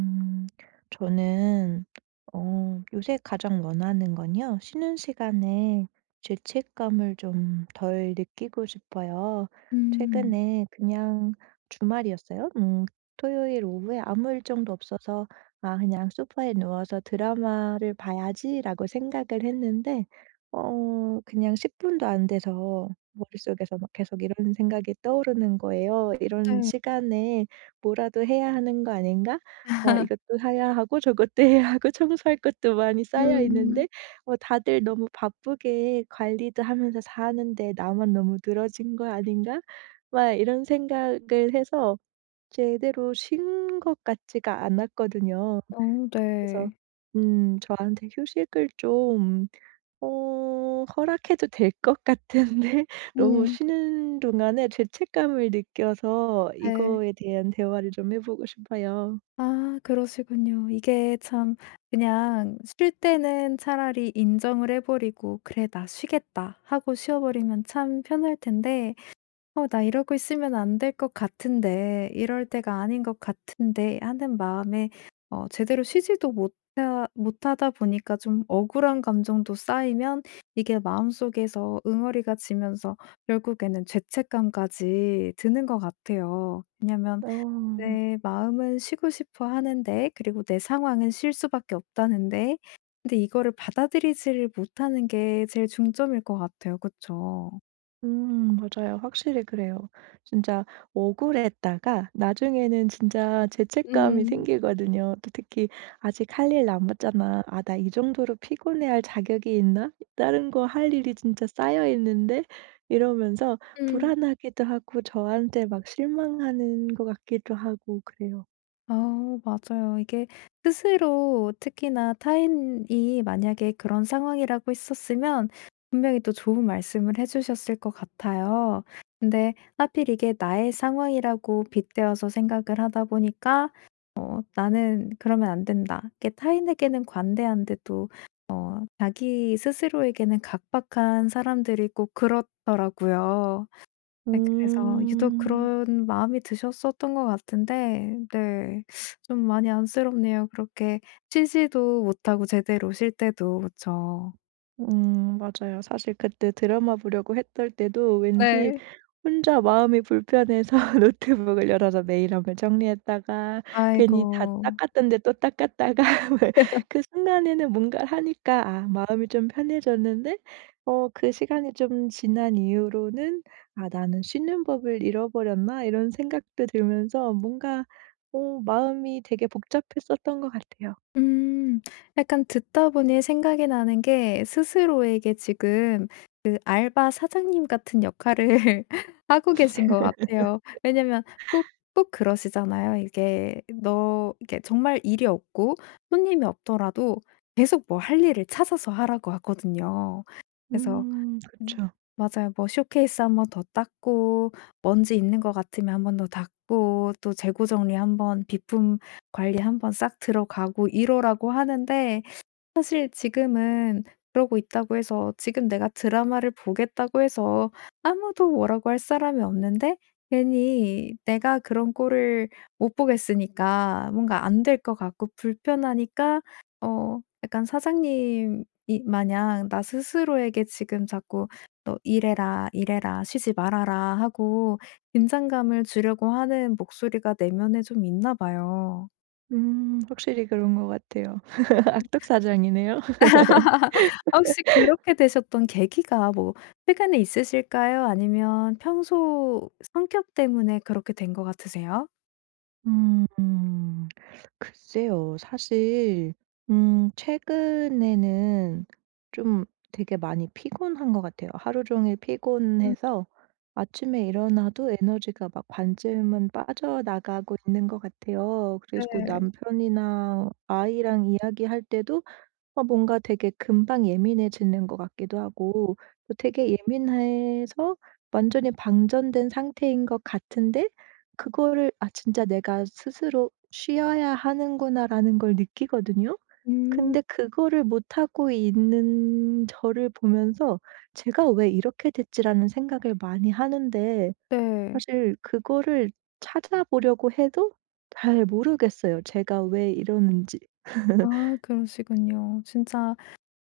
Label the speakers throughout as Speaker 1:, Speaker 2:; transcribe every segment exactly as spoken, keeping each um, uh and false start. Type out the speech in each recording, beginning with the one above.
Speaker 1: 음, 저는 어, 요새 가장 원하는 건요. 쉬는 시간에 죄책감을 좀 덜 느끼고 싶어요.
Speaker 2: 음.
Speaker 1: 최근에 그냥 주말이었어요. 음, 토요일 오후에 아무 일정도 없어서 아, 그냥 소파에 누워서 드라마를 봐야지라고 생각을 했는데 어, 그냥 십 분도 안 돼서 머릿속에서 막 계속 이런 생각이 떠오르는 거예요. 이런
Speaker 2: 네.
Speaker 1: 시간에 뭐라도 해야 하는 거 아닌가? 어 이것도 사야 하고 저것도 해야 하고 청소할 것도 많이 쌓여
Speaker 2: 음.
Speaker 1: 있는데 어 다들 너무 바쁘게 관리도 하면서 사는데 나만 너무 늘어진 거 아닌가? 막 이런 생각을 해서 제대로 쉰 것 같지가 않았거든요.
Speaker 2: 어
Speaker 1: 그래서
Speaker 2: 네.
Speaker 1: 음 저한테 휴식을 좀 어 허락해도 될 것 같은데 너무
Speaker 2: 음.
Speaker 1: 쉬는 동안에 죄책감을 느껴서
Speaker 2: 네.
Speaker 1: 이거에 대한 대화를 좀 해 보고 싶어요.
Speaker 2: 아 그러시군요. 이게 참, 그냥 쉴 때는 차라리 인정을 해 버리고 '그래, 나 쉬겠다.' 하고 쉬어 버리면 참 편할 텐데, '어 나 이러고 있으면 안 될 것 같은데. 이럴 때가 아닌 것 같은데.' 하는 마음에 어 제대로 쉬지도 못하 못하다 보니까 좀 억울한 감정도 쌓이면, 이게 마음속에서 응어리가 지면서 결국에는 죄책감까지 드는 것 같아요. 왜냐면
Speaker 1: 어.
Speaker 2: 내 마음은 쉬고 싶어 하는데, 그리고 내 상황은 쉴 수밖에 없다는데 근데 이거를 받아들이지를 못하는 게 제일 중점일 것 같아요. 그쵸?
Speaker 1: 음 맞아요. 확실히 그래요. 진짜 억울했다가 나중에는 진짜 죄책감이
Speaker 2: 음.
Speaker 1: 생기거든요. 또 특히 '아직 할 일 남았잖아. 아 나 이 정도로 피곤해할 자격이 있나? 다른 거 할 일이 진짜 쌓여 있는데.' 이러면서
Speaker 2: 음.
Speaker 1: 불안하기도 하고 저한테 막 실망하는 것 같기도 하고 그래요.
Speaker 2: 어 맞아요. 이게 스스로, 특히나 타인이 만약에 그런 상황이라고 했었으면 분명히 또 좋은 말씀을 해 주셨을 것 같아요. 근데 하필 이게 나의 상황이라고 빗대어서 생각을 하다 보니까 어 '나는 그러면 안 된다.' 이게 타인에게는 관대한데 도 자기 스스로에게는 각박한 사람들이 꼭 그렇더라고요. 네, 그래서 유독
Speaker 1: 음.
Speaker 2: 그런 마음이 드셨었던 것 같은데, 네, 좀 많이 안쓰럽네요. 그렇게 쉬지도 못하고 제대로 쉴 때도, 그쵸.
Speaker 1: 음 맞아요. 사실 그때 드라마 보려고 했던 때도 왠지
Speaker 2: 네.
Speaker 1: 혼자 마음이 불편해서 노트북을 열어서 메일 한번 정리했다가 괜히 다
Speaker 2: 아이고.
Speaker 1: 닦았던데 또 닦았다가 그 순간에는 뭔가를 하니까 아 마음이 좀 편해졌는데 어 그 시간이 좀 지난 이후로는 '아 나는 쉬는 법을 잃어버렸나?' 이런 생각도 들면서 뭔가 어 마음이 되게 복잡했었던 것 같아요.
Speaker 2: 음. 약간 듣다 보니 생각이 나는 게, 스스로에게 지금 그 알바 사장님 같은 역할을 하고 계신 것 같아요. 왜냐면 꼭, 꼭 그러시잖아요. 이게 너, 이게 정말 일이 없고 손님이 없더라도 계속 뭐 할 일을 찾아서 하라고 하거든요. 그래서.
Speaker 1: 음
Speaker 2: 음.
Speaker 1: 그쵸.
Speaker 2: 맞아요. 뭐 쇼케이스 한번 더 닦고, 먼지 있는 것 같으면 한번 더 닦고, 또 재고 정리 한번, 비품 관리 한번 싹 들어가고, 이러라고 하는데 사실 지금은 그러고 있다고 해서, 지금 내가 드라마를 보겠다고 해서 아무도 뭐라고 할 사람이 없는데, 괜히 내가 그런 꼴을 못 보겠으니까 뭔가 안 될 것 같고 불편하니까 어 약간 사장님이 마냥 나 스스로에게 지금 자꾸 "너 일해라, 일해라. 쉬지 말아라." 하고 긴장감을 주려고 하는 목소리가 내면에 좀 있나 봐요.
Speaker 1: 음 확실히 그런 것 같아요. 악덕 사장이네요.
Speaker 2: 아, 혹시 그렇게 되셨던 계기가 뭐 최근에 있으실까요? 아니면 평소 성격 때문에 그렇게 된 것 같으세요?
Speaker 1: 음. 글쎄요. 사실 음 최근에는 좀 되게 많이 피곤한 것 같아요. 하루 종일
Speaker 2: 음
Speaker 1: 피곤해서 아침에 일어나도 에너지가 막 반쯤은 빠져나가고 있는 것 같아요. 그리고
Speaker 2: 네.
Speaker 1: 남편이랑 아이랑 이야기할 때도 어 뭔가 되게 금방 예민해지는 것 같기도 하고 또 되게 예민해서 완전히 방전된 상태인 것 같은데 그거를 '아 진짜 내가 스스로 쉬어야 하는구나.'라는 걸 느끼거든요.
Speaker 2: 음
Speaker 1: 근데 그거를 못하고 있는 저를 보면서 '제가 왜 이렇게 됐지?'라는 생각을 많이 하는데
Speaker 2: 네.
Speaker 1: 사실 그거를 찾아보려고 해도 잘 모르겠어요, 제가 왜 이러는지.
Speaker 2: 아 그러시군요. 진짜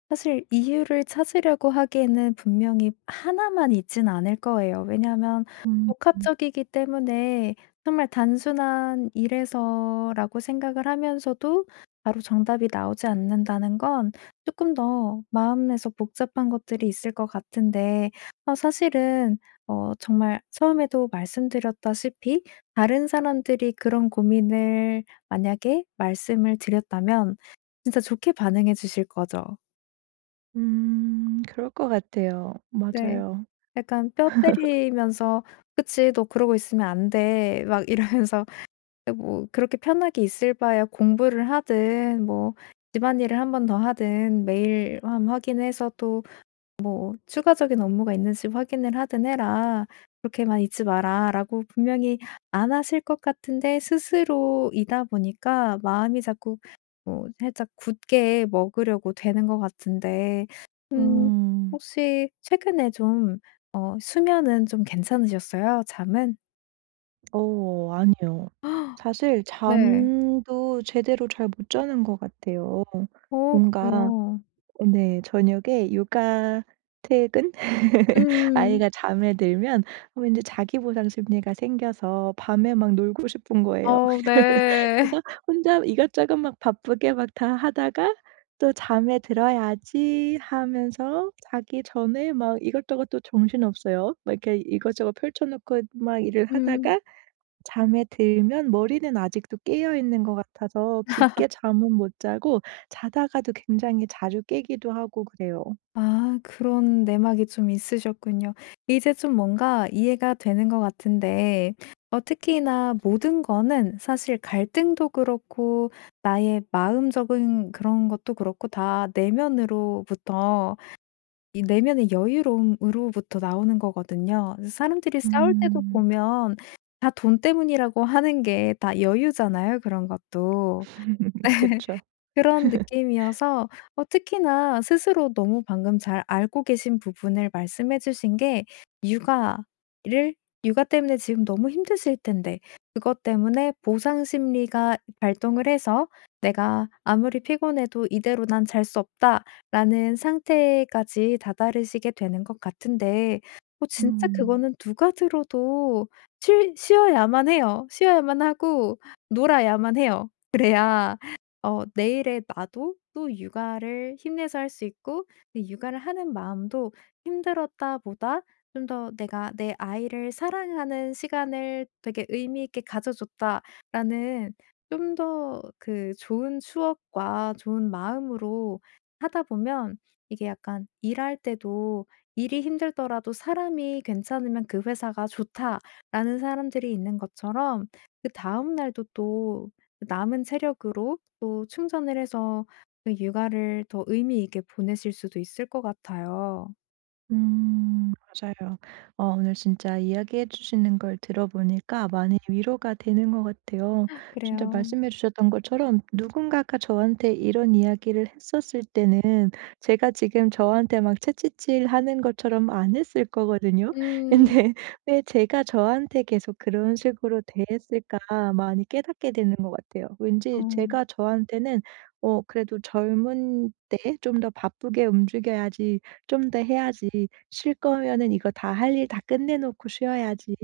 Speaker 2: 사실 이유를 찾으려고 하기에는 분명히 하나만 있진 않을 거예요. 왜냐하면
Speaker 1: 음.
Speaker 2: 복합적이기 때문에, 정말 단순한 "이래서"라고 생각을 하면서도 바로 정답이 나오지 않는다는 건 조금 더 마음에서 복잡한 것들이 있을 것 같은데, 어 사실은 어 정말 처음에도 말씀드렸다시피, 다른 사람들이 그런 고민을 만약에 말씀을 드렸다면 진짜 좋게 반응해 주실 거죠.
Speaker 1: 음. 그럴 것 같아요.
Speaker 2: 네.
Speaker 1: 맞아요.
Speaker 2: 약간 뼈 때리면서 "그치. 너 그러고 있으면 안 돼." 막 이러면서 예, 뭐 그렇게 편하게 있을 바에야 공부를 하든, 뭐 집안일을 한 번 더 하든, 매일 함 확인해서 또 "추가적인 업무가 있는지 확인을 하든 해라. 그렇게만 있지 마라."라고 분명히 안 하실 것 같은데, 스스로이다 보니까 마음이 자꾸 뭐 살짝 굳게 먹으려고 되는 것 같은데. 음.
Speaker 1: 음.
Speaker 2: 혹시 최근에 좀 어 수면은 좀 괜찮으셨어요? 잠은?
Speaker 1: 어 아니요. 사실
Speaker 2: 네.
Speaker 1: 잠도 제대로 잘 못 자는 것 같아요.
Speaker 2: 어
Speaker 1: 뭔가
Speaker 2: 그래요.
Speaker 1: 어 네. 저녁에 육아 퇴근
Speaker 2: 음.
Speaker 1: 아이가 잠에 들면 어 왠지 자기 보상 심리가 생겨서 밤에 막 놀고 싶은 거예요.
Speaker 2: 어 네.
Speaker 1: 그래서 혼자 이것저것 막 바쁘게 막 다 하다가 또 '잠에 들어야지.' 하면서 자기 전에 막 이것저것 또 정신없어요. 막 이렇게 이것저것 펼쳐 놓고 막 일을
Speaker 2: 음.
Speaker 1: 하다가 잠에 들면 머리는 아직도 깨어 있는 것 같아서 깊게 잠은 못 자고 자다가도 굉장히 자주 깨기도 하고 그래요.
Speaker 2: 아, 그런 내막이 좀 있으셨군요. 이제 좀 뭔가 이해가 되는 것 같은데, 어 특히나 모든 거는 사실 갈등도 그렇고, 나의 마음적인 그런 것도 그렇고, 다 내면으로부터, 이 내면의 여유로움으로부터 나오는 거거든요. 그래서 사람들이 싸울 때도
Speaker 1: 음.
Speaker 2: 보면 다 돈 때문이라고 하는 게 다 여유잖아요, 그런 것도. 네.
Speaker 1: 그쵸.
Speaker 2: 그런 느낌이어서 어 특히나 스스로 너무 방금 잘 알고 계신 부분을 말씀해 주신 게, 육아를 육아 때문에 지금 너무 힘드실 텐데 그것 때문에 보상 심리가 발동을 해서 '내가 아무리 피곤해도 이대로 난 잘 수 없다.'라는 상태까지 다다르시게 되는 것 같은데, 어 진짜
Speaker 1: 음.
Speaker 2: 그거는 누가 들어도 쉬, 쉬어야만 해요. 쉬어야만 하고 놀아야만 해요. 그래야 어 내일의 나도 또 육아를 힘내서 할 수 있고, 그 육아를 하는 마음도, 힘들었다보다 좀 더 '내가 내 아이를 사랑하는 시간을 되게 의미 있게 가져 줬다.'라는, 좀 더 그 좋은 추억과 좋은 마음으로 하다 보면, 이게 약간 일할 때도 '일이 힘들더라도 사람이 괜찮으면 그 회사가 좋다.'라는 사람들이 있는 것처럼, 그다음 날도 또 그 남은 체력으로 또 충전을 해서 그 육아를 더 의미 있게 보내실 수도 있을 것 같아요.
Speaker 1: 음 맞아요. 어 오늘 진짜 이야기해 주시는 걸 들어보니까 많이 위로가 되는 것 같아요. 진짜
Speaker 2: 그래요.
Speaker 1: 말씀해 주셨던 것처럼 누군가가 저한테 이런 이야기를 했었을 때는 제가 지금 저한테 막 채찍질하는 것처럼 안 했을 거거든요.
Speaker 2: 음.
Speaker 1: 근데 왜 제가 저한테 계속 그런 식으로 대했을까 많이 깨닫게 되는 것 같아요.
Speaker 2: 어.
Speaker 1: 왠지 제가 저한테는 '어 그래도 젊은 때 좀 더 바쁘게 움직여야지.' 좀 더 해야지. 쉴 거면은 이거 다 할 일 다 끝내 놓고 쉬어야지.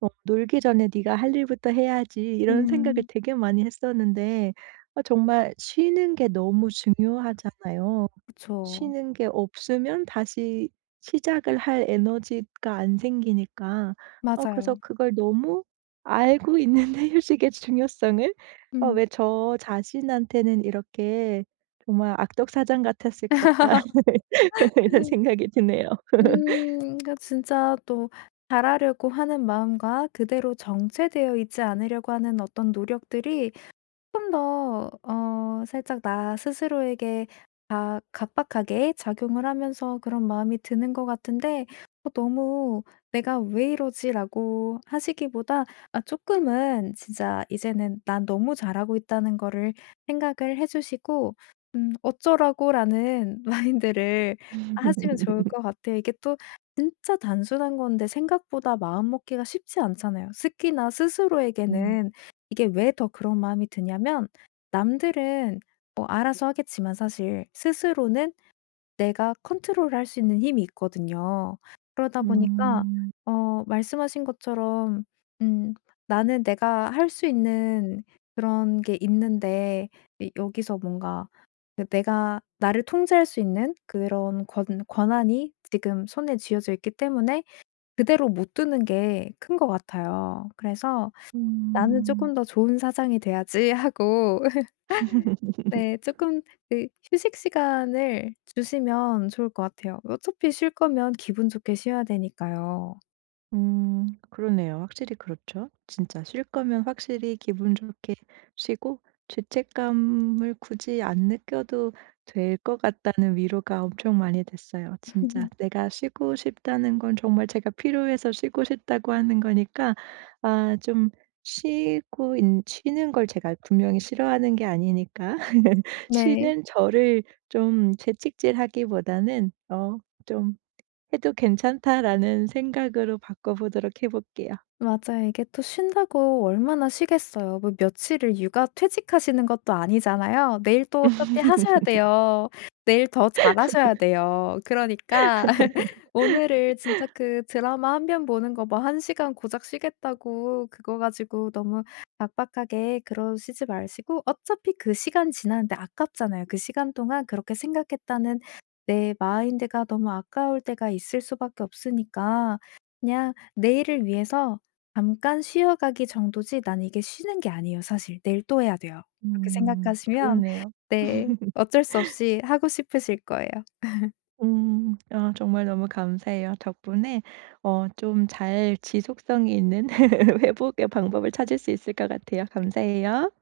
Speaker 1: 뭐 놀기 전에 네가 할 일부터 해야지." 이런 생각을
Speaker 2: 음.
Speaker 1: 되게 많이 했었는데 어 정말 쉬는 게 너무 중요하잖아요.
Speaker 2: 그쵸.
Speaker 1: 쉬는 게 없으면 다시 시작을 할 에너지가 안 생기니까 어 그래서
Speaker 2: 맞아요.
Speaker 1: 그걸 너무 알고 있는데 휴식의 중요성을 어
Speaker 2: 음.
Speaker 1: 왜 저 자신한테는 이렇게 정말 '악덕사장 같았을까.' 이런 생각이 드네요.
Speaker 2: 음. 그 진짜 또 잘하려고 하는 마음과 그대로 정체되어 있지 않으려고 하는 어떤 노력들이 조금 더 어 살짝 나 스스로에게 다 각박하게 작용을 하면서 그런 마음이 드는 것 같은데, 어 너무 '내가 왜 이러지?'라고 하시기보다 아금은 진짜 이제는 '난 너무 잘하고 있다.'는 거를 생각을 해 주시고, 음 '어쩌라고.'라는 마인드를 하시면 좋을 것 같아요. 이게 또 진짜 단순한 건데 생각보다 마음 먹기가 쉽지 않잖아요. 특히나
Speaker 1: 음.
Speaker 2: 스스로에게는. 이게 왜 더 그런 마음이 드냐면, 남들은 뭐 알아서 하겠지만 사실 스스로는 내가 컨트롤할 수 있는 힘이 있거든요. 그러다 보니까
Speaker 1: 음.
Speaker 2: 어 말씀하신 것처럼 음 '나는 내가 할 수 있는 그런 게 있는데, 이 여기서 뭔가 그 내가 나를 통제할 수 있는 그런 권 권한이 지금 손에 쥐어져 있기 때문에 그대로 못 두는 게 큰 것 같아요.' 그래서 '나는
Speaker 1: 음.
Speaker 2: 쪼끔 더 좋은 사장이 돼야지.' 하고, 네 쪼끔 그 휴식 시간을 주시면 좋을 것 같아요. 어차피 쉴 거면 기분 좋게 쉬어야 되니까요.
Speaker 1: 음 그러네요. 확실히 그렇죠. 진짜 쉴 거면 확실히 기분 좋게 쉬고 죄책감을 굳이 안 느껴도 될 것 같다는 위로가 엄청 많이 됐어요. 진짜 내가 쉬고 싶다는 건 정말 제가 필요해서 쉬고 싶다고 하는 거니까 아 좀 쉬고 있 쉬는 걸 제가 분명히 싫어하는 게 아니니까
Speaker 2: 네.
Speaker 1: 쉬는 저를 좀 채찍질하기보다는 어좀 해도 괜찮다라는 생각으로 바꿔보도록 해 볼게요.
Speaker 2: 맞아요. 이게 또 쉰다고 얼마나 쉬겠어요. 뭐 며칠을 육아 퇴직하시는 것도 아니잖아요. 내일 또 어차피 하셔야 돼요. 내일 더 잘하셔야 돼요. 그러니까 오늘을 진짜 그 드라마 한편 보는 거, 뭐 한 시간 고작 쉬겠다고 그거 가지고 너무 박박하게 그러시지 마시고, 어차피 그 시간 지났는데 아깝잖아요. 그 시간 동안 그렇게 생각했다는 내 마인드가 너무 아까울 때가 있을 수밖에 없으니까, 그냥 내일을 위해서 잠깐 쉬어가기 정도지, 난 이게 쉬는 게 아니에요, 사실. '내일 또 해야 돼요.' 이렇게
Speaker 1: 음.
Speaker 2: 생각하시면
Speaker 1: 그렇네요.
Speaker 2: 네, 어쩔 수 없이 하고 싶으실 거예요.
Speaker 1: 음. 아 정말 너무 감사해요. 덕분에 어 좀 잘 지속성이 있는 회복의 방법을 찾을 수 있을 것 같아요. 감사해요.